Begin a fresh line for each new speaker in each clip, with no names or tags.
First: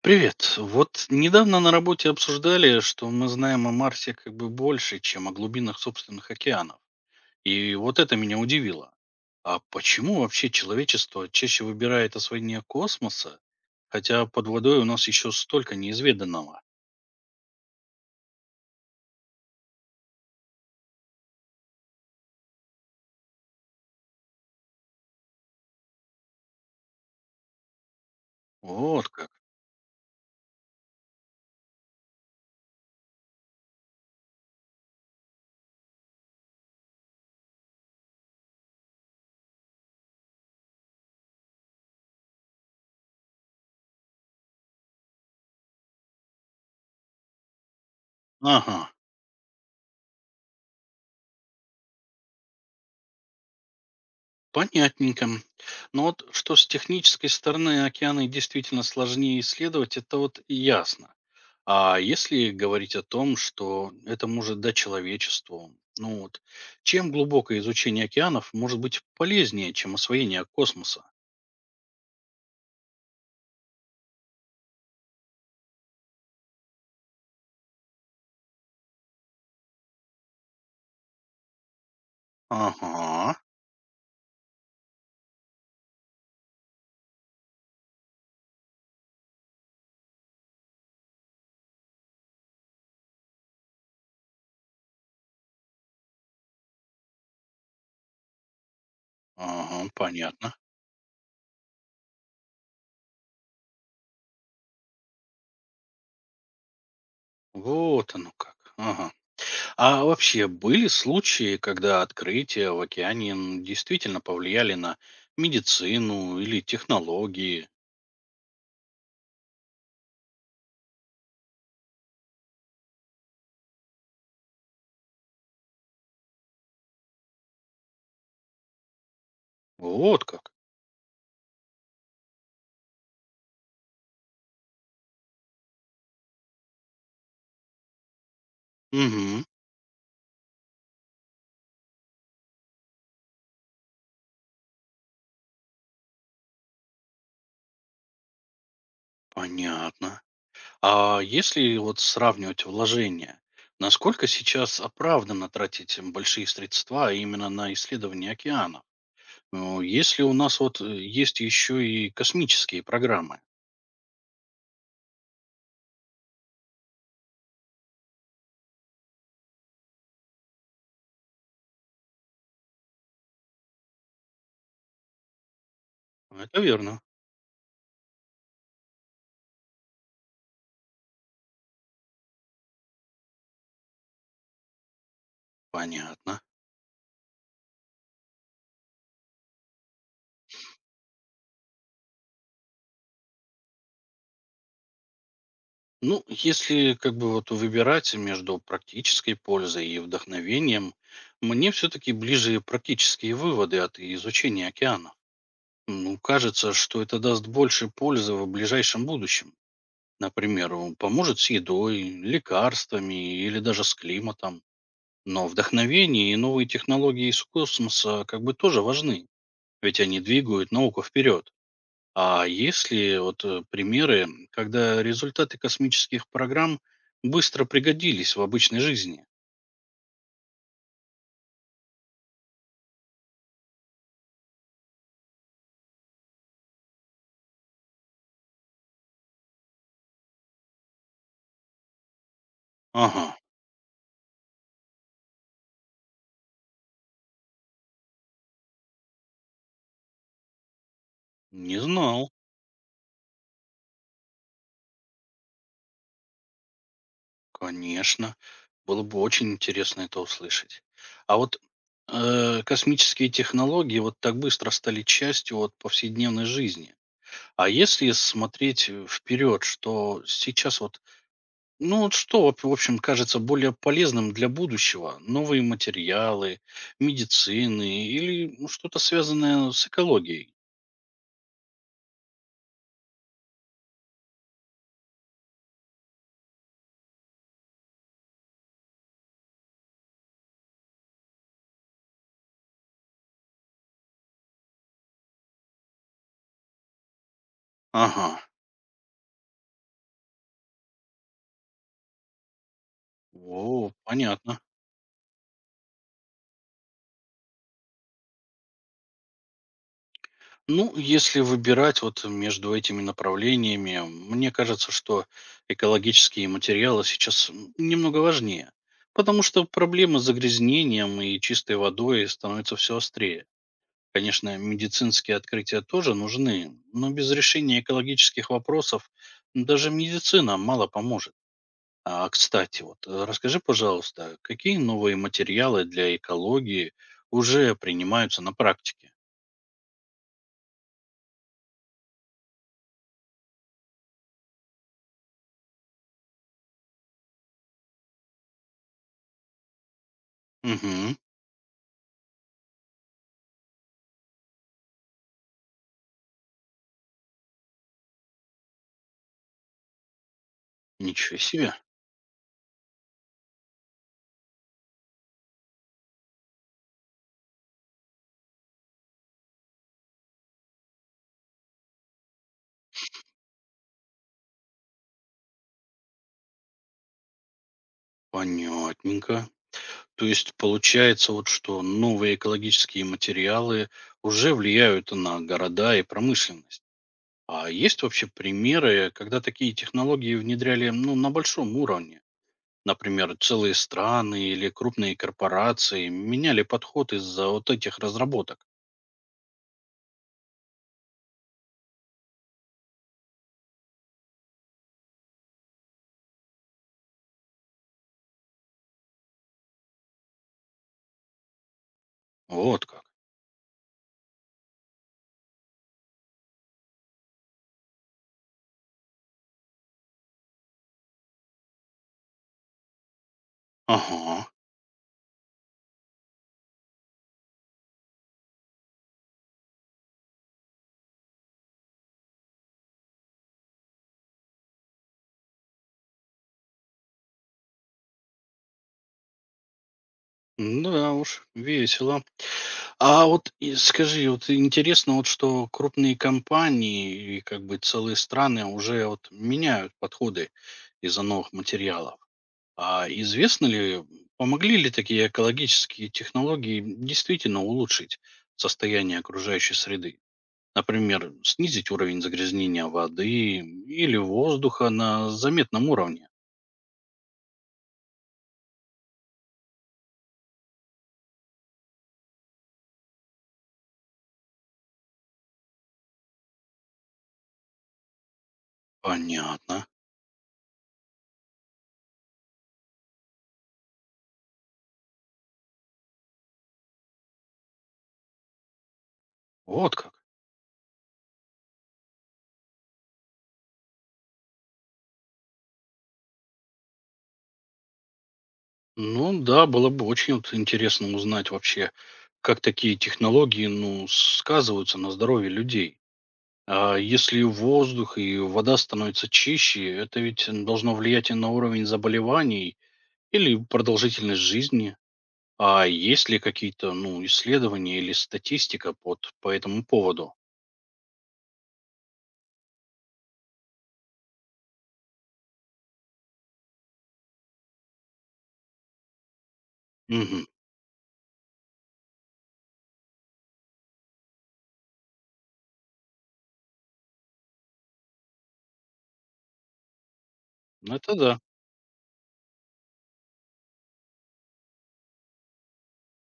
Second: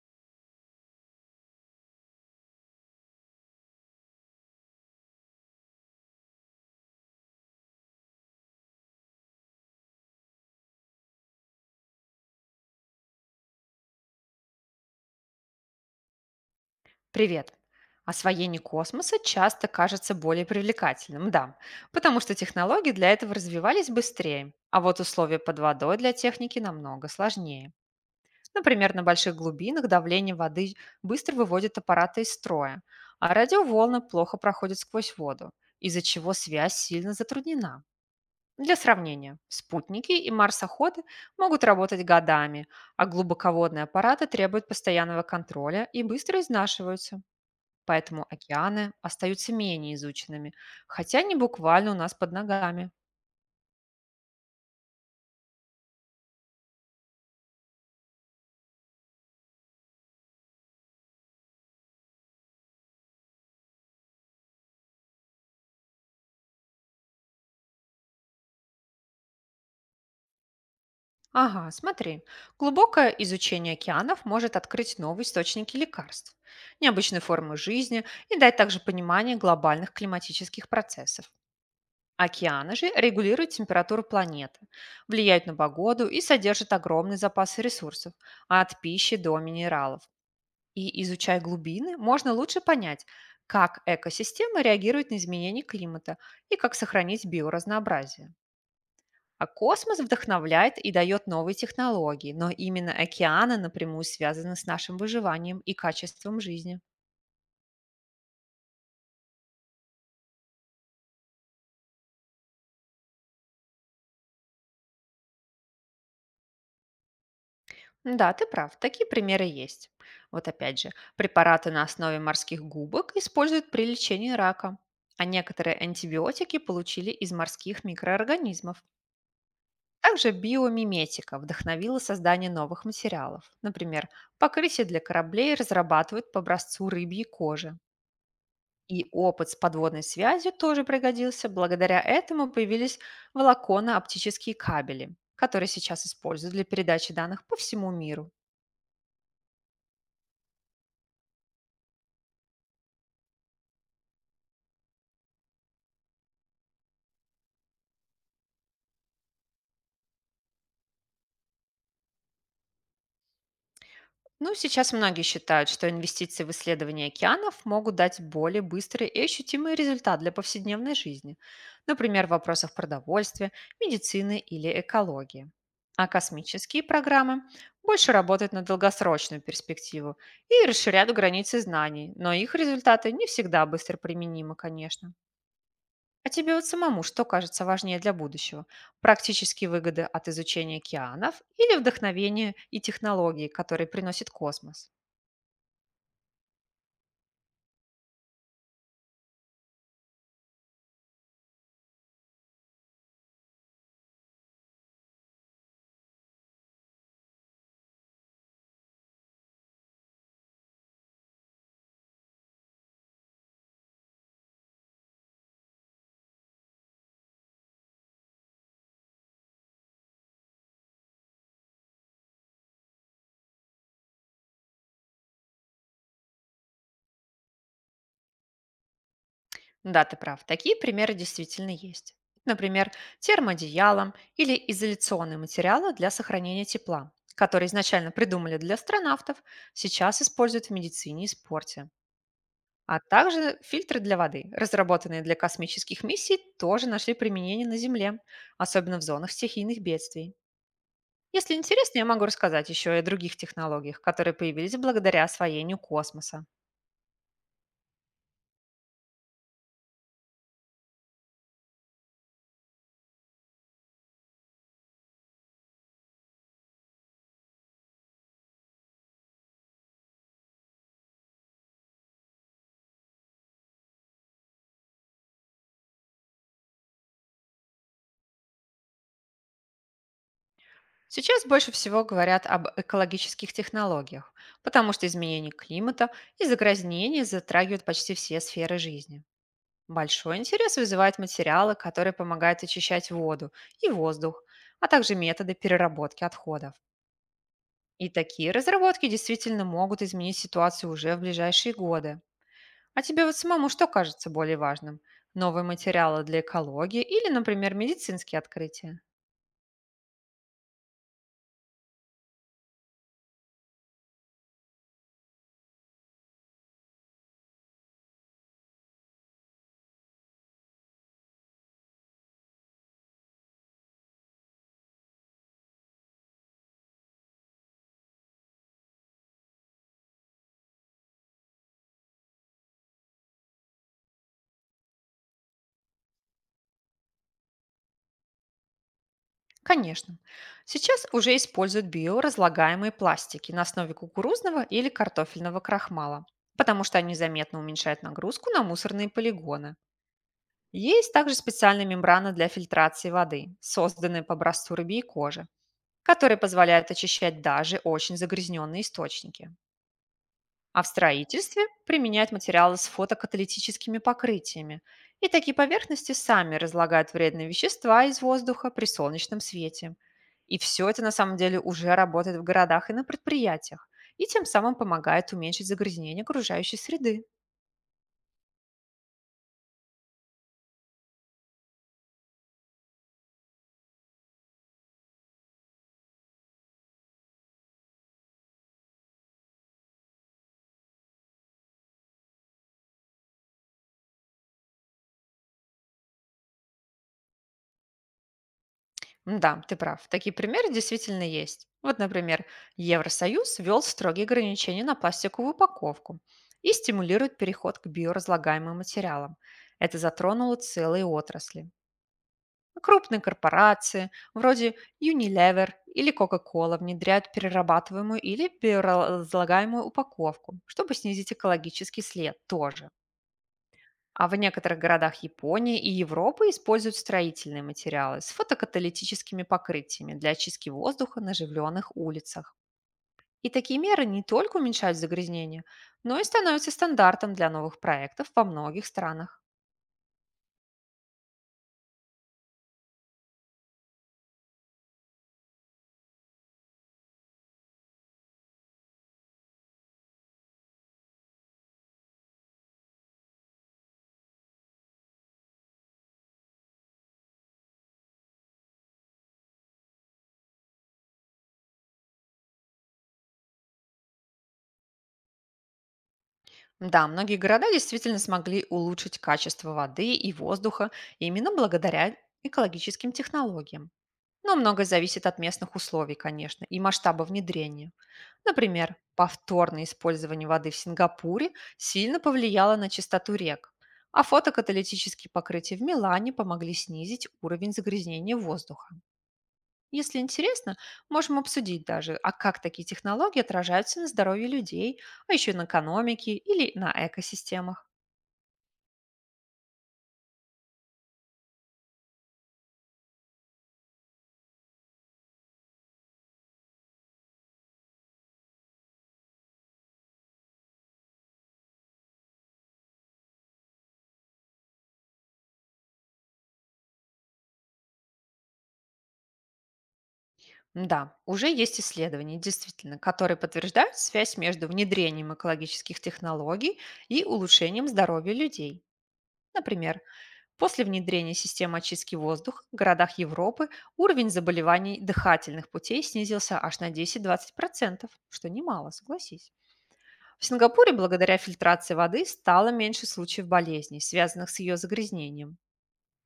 Привет. Вот недавно на работе обсуждали, что мы знаем о Марсе, как бы, больше, чем о глубинах собственных океанов. И вот это меня удивило. А почему вообще человечество чаще выбирает освоение космоса, хотя под водой у нас еще столько неизведанного?
Привет. Освоение космоса часто кажется более привлекательным, да, потому что технологии для этого развивались быстрее, а вот условия под водой для техники намного сложнее. Например, на
Вот как.
больших глубинах давление воды быстро выводит аппараты из строя, а радиоволны плохо проходят сквозь воду, из-за чего связь сильно затруднена. Для сравнения, спутники и марсоходы могут работать годами, а глубоководные аппараты требуют постоянного контроля и быстро изнашиваются. Поэтому
Ага,
океаны остаются менее изученными, хотя они буквально у нас под ногами.
понятненько. Но вот что с технической стороны океаны действительно сложнее исследовать, это вот ясно. А если говорить о том, что это может дать человечеству, ну вот, чем глубокое изучение океанов может быть полезнее, чем освоение космоса?
Ага, смотри. Глубокое изучение океанов может открыть новые источники лекарств, необычные формы жизни и дать также понимание глобальных климатических процессов. Океаны же
Ага,
регулируют температуру планеты, влияют на погоду и содержат огромные запасы ресурсов, от пищи до минералов. И изучая глубины, можно лучше понять, как экосистемы реагируют на изменения климата и как сохранить биоразнообразие. А
ага,
космос
понятно.
вдохновляет и дает новые технологии, но именно океаны напрямую связаны с нашим выживанием и качеством жизни.
Вот оно как. Ага. А вообще были случаи, когда открытия в океане действительно повлияли на медицину или технологии?
Да, ты прав, такие примеры есть. Вот опять же, препараты на основе морских губок используют при лечении рака, а некоторые антибиотики получили из морских микроорганизмов.
Вот
Также
как.
биомиметика вдохновила создание новых материалов. Например, покрытие для кораблей разрабатывают по образцу рыбьей кожи. И
Угу,
опыт с подводной связью тоже пригодился. Благодаря этому появились волоконно-оптические кабели, которые сейчас используют для передачи данных по всему миру.
понятно. А если вот сравнивать вложения, насколько сейчас оправданно тратить большие средства а именно на исследование океана? Ну, если у нас вот есть еще и космические программы.
Ну, сейчас многие считают, что инвестиции в исследования океанов могут дать более быстрый и ощутимый результат для повседневной жизни, например, в вопросах продовольствия, медицины или экологии. А
Это
космические
верно.
программы больше работают на долгосрочную перспективу и расширяют границы знаний, но их результаты не всегда быстро применимы, конечно. А
Понятно.
тебе вот самому что кажется важнее для будущего? Практические выгоды от изучения океанов или вдохновение и технологии, которые приносит космос?
Ну, если как бы вот выбирать между практической пользой и вдохновением, мне все-таки ближе практические выводы от изучения океана. Ну, кажется, что это даст больше пользы в ближайшем будущем. Например, он поможет с едой, лекарствами или даже с климатом. Но вдохновение и новые технологии из космоса, как бы, тоже важны, ведь они двигают науку вперед. А если вот примеры, когда результаты космических программ быстро пригодились в обычной жизни?
Да, ты прав. Такие примеры действительно есть. Например, термоодеялом или изоляционные материалы для сохранения тепла, которые изначально придумали для астронавтов, сейчас используют в медицине и спорте. А
Ага,
также фильтры для воды, разработанные для космических миссий, тоже нашли применение на Земле, особенно в зонах стихийных бедствий. Если
не
интересно, я могу
знал,
рассказать еще и о других технологиях, которые появились благодаря освоению космоса.
конечно. Было бы очень интересно это услышать. А вот космические технологии вот так быстро стали частью от повседневной жизни. А если смотреть вперед, что сейчас вот, ну вот что, вот, в общем, кажется более полезным для будущего? Новые материалы, медицины или, ну, что-то связанное с экологией?
Сейчас больше всего говорят об экологических технологиях, потому что изменение климата и загрязнения затрагивают почти все сферы жизни. Большой интерес вызывают материалы, которые помогают очищать воду и воздух, а также методы переработки отходов. И
Ага,
такие разработки действительно могут изменить ситуацию уже в ближайшие годы. А тебе вот самому что
о,
кажется более
понятно.
важным? Новые материалы для экологии или, например, медицинские открытия?
Ну, если выбирать вот между этими направлениями, мне кажется, что экологические материалы сейчас немного важнее, потому что проблемы с загрязнением и чистой водой становятся все острее. Конечно, медицинские открытия тоже нужны, но без решения экологических вопросов даже медицина мало поможет. А, кстати, вот расскажи, пожалуйста, какие новые материалы для экологии уже принимаются на практике?
Конечно. Сейчас уже используют биоразлагаемые пластики на основе кукурузного или картофельного крахмала, потому что они заметно уменьшают нагрузку на мусорные полигоны. Есть
Угу,
также специальная мембрана для фильтрации воды, созданная по образцу рыбьей кожи, которая позволяет очищать даже очень загрязненные источники, а в
ничего
строительстве
себе.
применяют материалы с фотокаталитическими покрытиями. И такие поверхности сами разлагают вредные вещества из воздуха при солнечном свете. И все это на самом деле уже работает в городах и на предприятиях, и тем самым помогает уменьшить загрязнение окружающей среды.
Понятненько. То есть получается вот, что новые экологические материалы уже влияют на города и промышленность. А есть вообще примеры, когда такие технологии внедряли, ну, на большом уровне? Например, целые страны или крупные корпорации меняли подход из-за вот этих разработок.
Да, ты прав, такие примеры действительно есть. Вот, например, Евросоюз ввел строгие ограничения на пластиковую упаковку и стимулирует переход к биоразлагаемым материалам. Это затронуло целые отрасли.
Вот как.
Крупные корпорации, вроде Unilever или Coca-Cola, внедряют перерабатываемую или биоразлагаемую упаковку, чтобы снизить экологический след тоже. А в
Ага.
некоторых городах Японии и Европы используют строительные материалы с фотокаталитическими покрытиями для очистки воздуха на оживленных улицах. И такие меры не только уменьшают загрязнение, но и становятся стандартом для новых проектов во многих странах.
Да уж, весело. А вот и скажи, вот интересно, вот что крупные компании и, как бы, целые страны уже вот меняют подходы из-за новых материалов. А известно ли, помогли ли такие экологические технологии действительно улучшить состояние окружающей среды? Например, снизить уровень загрязнения воды или воздуха на заметном уровне.
Да, многие города действительно смогли улучшить качество воды и воздуха именно благодаря экологическим технологиям. Но многое зависит от местных условий, конечно, и масштаба внедрения. Например,
Понятно.
повторное использование воды в Сингапуре сильно повлияло на чистоту рек, а фотокаталитические покрытия в Милане помогли снизить уровень загрязнения воздуха.
Вот как.
Если интересно, можем обсудить даже, а как такие технологии отражаются на здоровье людей, а еще и на экономике или на экосистемах.
Ну да, было бы очень вот интересно узнать вообще, как такие технологии, ну, сказываются на здоровье людей. А если воздух и вода становятся чище, это ведь должно влиять и на уровень заболеваний или продолжительность жизни. А есть ли какие-то, ну, исследования или статистика по этому поводу?
Да, уже есть исследования, действительно, которые подтверждают связь между внедрением экологических технологий и улучшением здоровья людей. Например,
Угу.
после внедрения системы очистки воздуха в городах Европы уровень заболеваний дыхательных путей снизился аж на 10-20%, что немало, согласись. В Сингапуре
Это
благодаря
да.
фильтрации воды стало меньше случаев болезней, связанных с ее загрязнением.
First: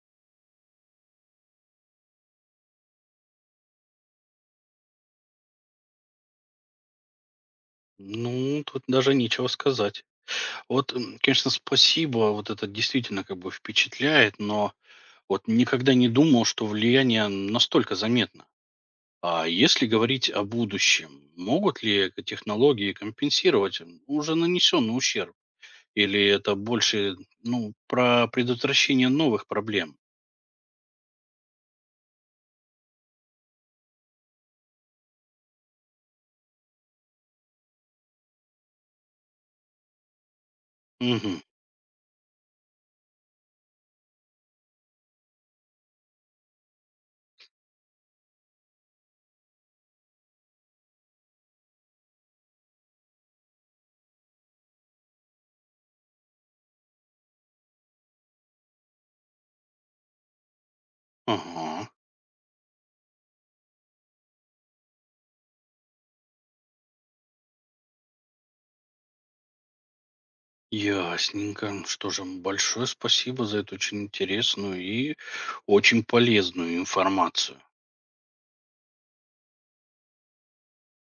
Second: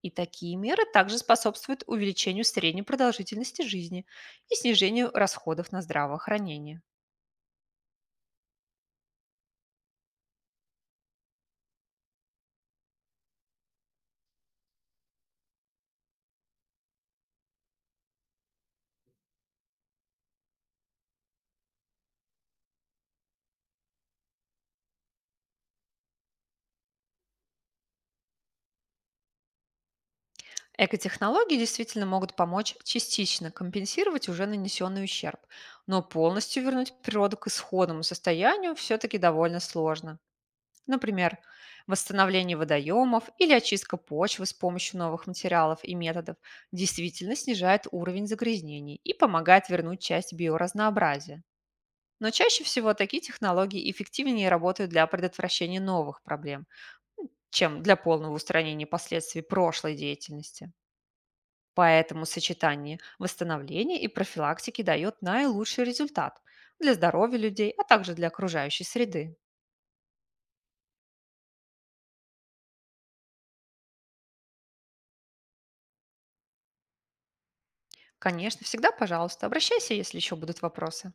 И такие меры также способствуют увеличению средней продолжительности жизни и снижению расходов на здравоохранение.
Ну, тут даже нечего сказать. Вот, конечно, спасибо, вот это действительно, как бы, впечатляет, но вот никогда не думал, что влияние настолько заметно. А если говорить о будущем, могут ли эко- технологии компенсировать, уже нанесенный ущерб? Или это больше, ну, про предотвращение новых проблем?
Экотехнологии действительно могут помочь частично компенсировать уже нанесенный ущерб, но полностью вернуть природу к исходному состоянию все-таки довольно сложно. Например,
Угу,
восстановление водоемов или очистка почвы с помощью новых материалов и методов действительно снижает уровень загрязнений и помогает вернуть часть биоразнообразия. Но чаще всего такие технологии эффективнее работают для предотвращения новых проблем, чем для полного устранения последствий прошлой деятельности.
ага,
Поэтому сочетание восстановления и профилактики дает наилучший результат для здоровья людей, а также для окружающей среды.
ясненько. Что же, большое спасибо за эту очень интересную и очень полезную информацию.
Конечно, всегда, пожалуйста, обращайся, если еще будут вопросы.